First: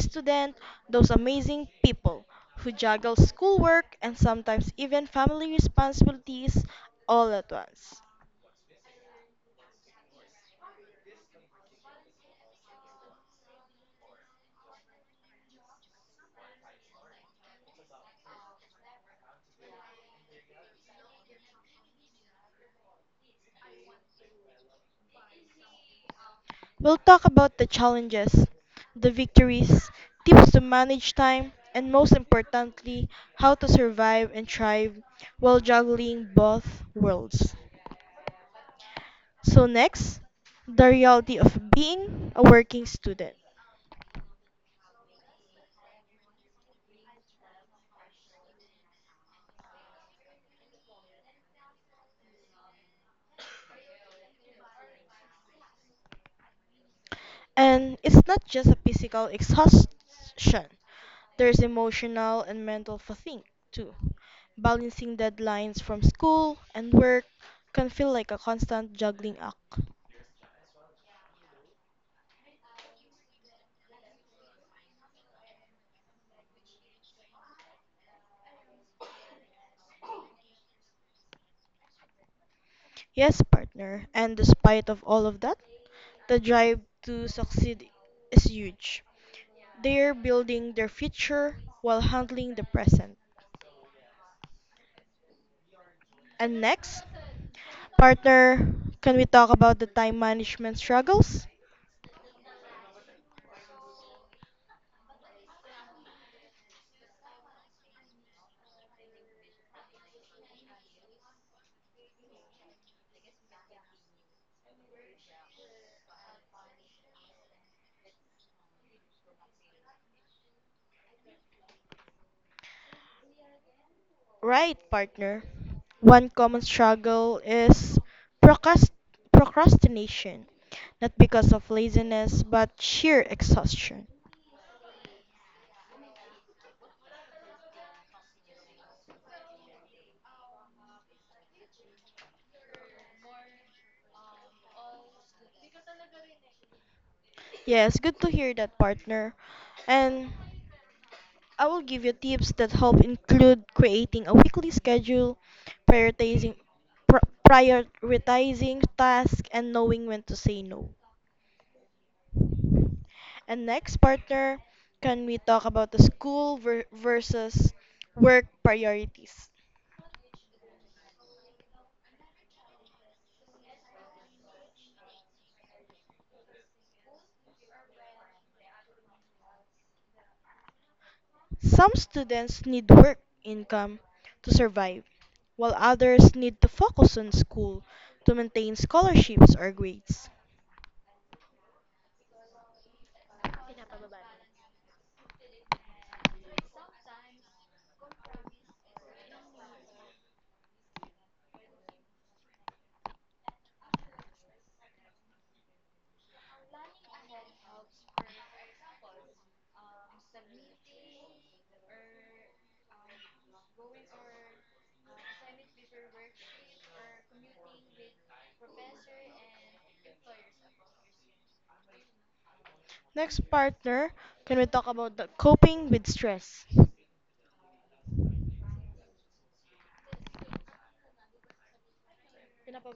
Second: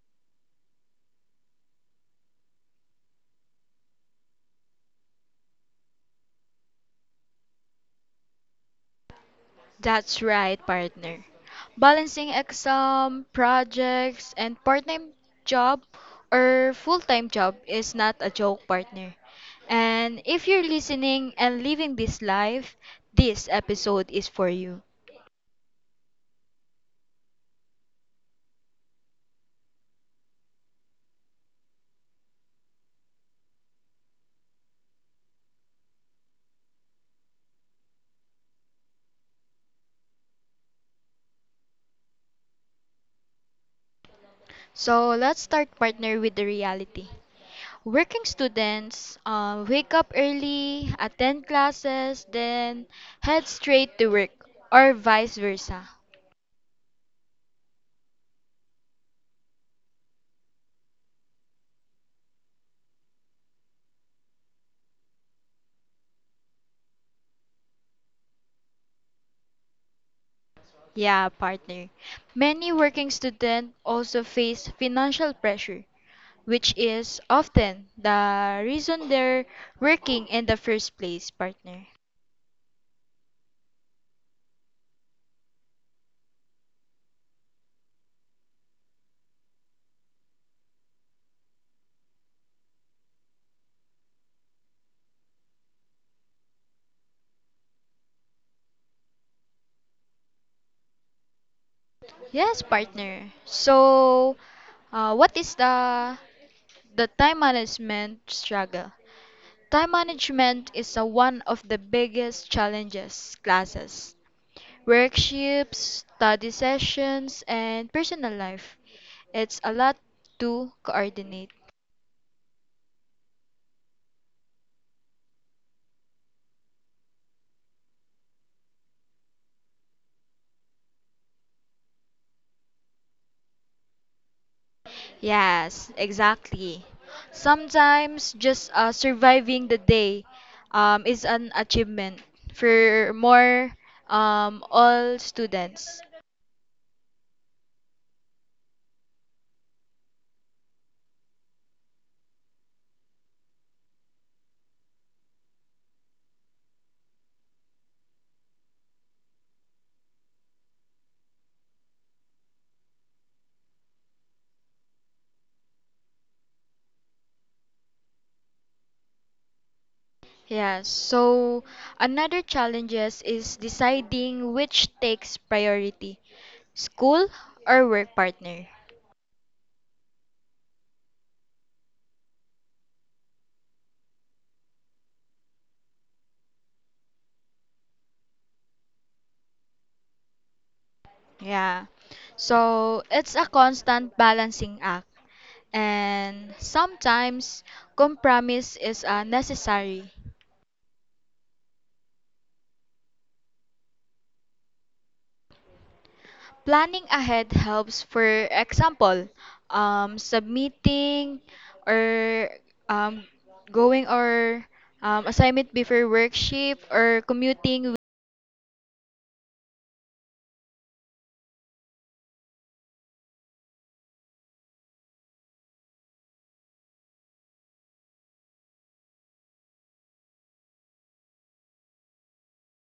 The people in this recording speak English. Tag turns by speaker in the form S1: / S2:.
S1: student, those amazing people who juggle schoolwork and sometimes even family responsibilities all at once.
S2: That's right, partner. Balancing exam, projects, and part-time job or full-time job is not a joke, partner. And if you're listening and living this life, this episode is for you.
S1: We'll talk about the challenges, the victories, tips to manage time, and most importantly, how to survive and thrive while juggling both worlds. So, next, the reality of being a working student.
S2: So let's start, partner, with the reality. Working students wake up early, attend classes, then head straight to work, or vice versa.
S1: And it's not just a physical exhaustion, there's emotional and mental fatigue too. Balancing deadlines from school and work can feel like a constant juggling act.
S2: Yeah, partner. Many working students also face financial pressure, which is often the reason they're working in the first place, partner.
S1: Yes, partner, and despite of all of that, the drive to succeed is huge. They're building their future while handling the present. And next, partner, can we talk about the time management struggles?
S2: Yes, partner. So, what is the time management struggle? Time management is one of the biggest challenges: classes, workshops, study sessions, and personal life. It's a lot to coordinate.
S1: Right, partner. One common struggle is procrast- procrastination, not because of laziness, but sheer exhaustion.
S2: Yes, exactly. Sometimes just surviving the day is an achievement for more all students.
S1: Yes, good to hear that, partner. And I will give you tips that help include creating a weekly schedule, prioritizing prioritizing tasks, and knowing when to say no. And next, partner, can we talk about the school versus work priorities?
S2: Yes, so another challenges is deciding which takes priority, school or work, partner.
S1: Some students need work income to survive, while others need to focus on school to maintain scholarships or grades.
S2: Yeah. So it's a constant balancing act and sometimes compromise is necessary. Planning ahead helps, for example, submitting or um, going or assignment before work shift or commuting.
S1: Next partner, can we talk about the coping with stress?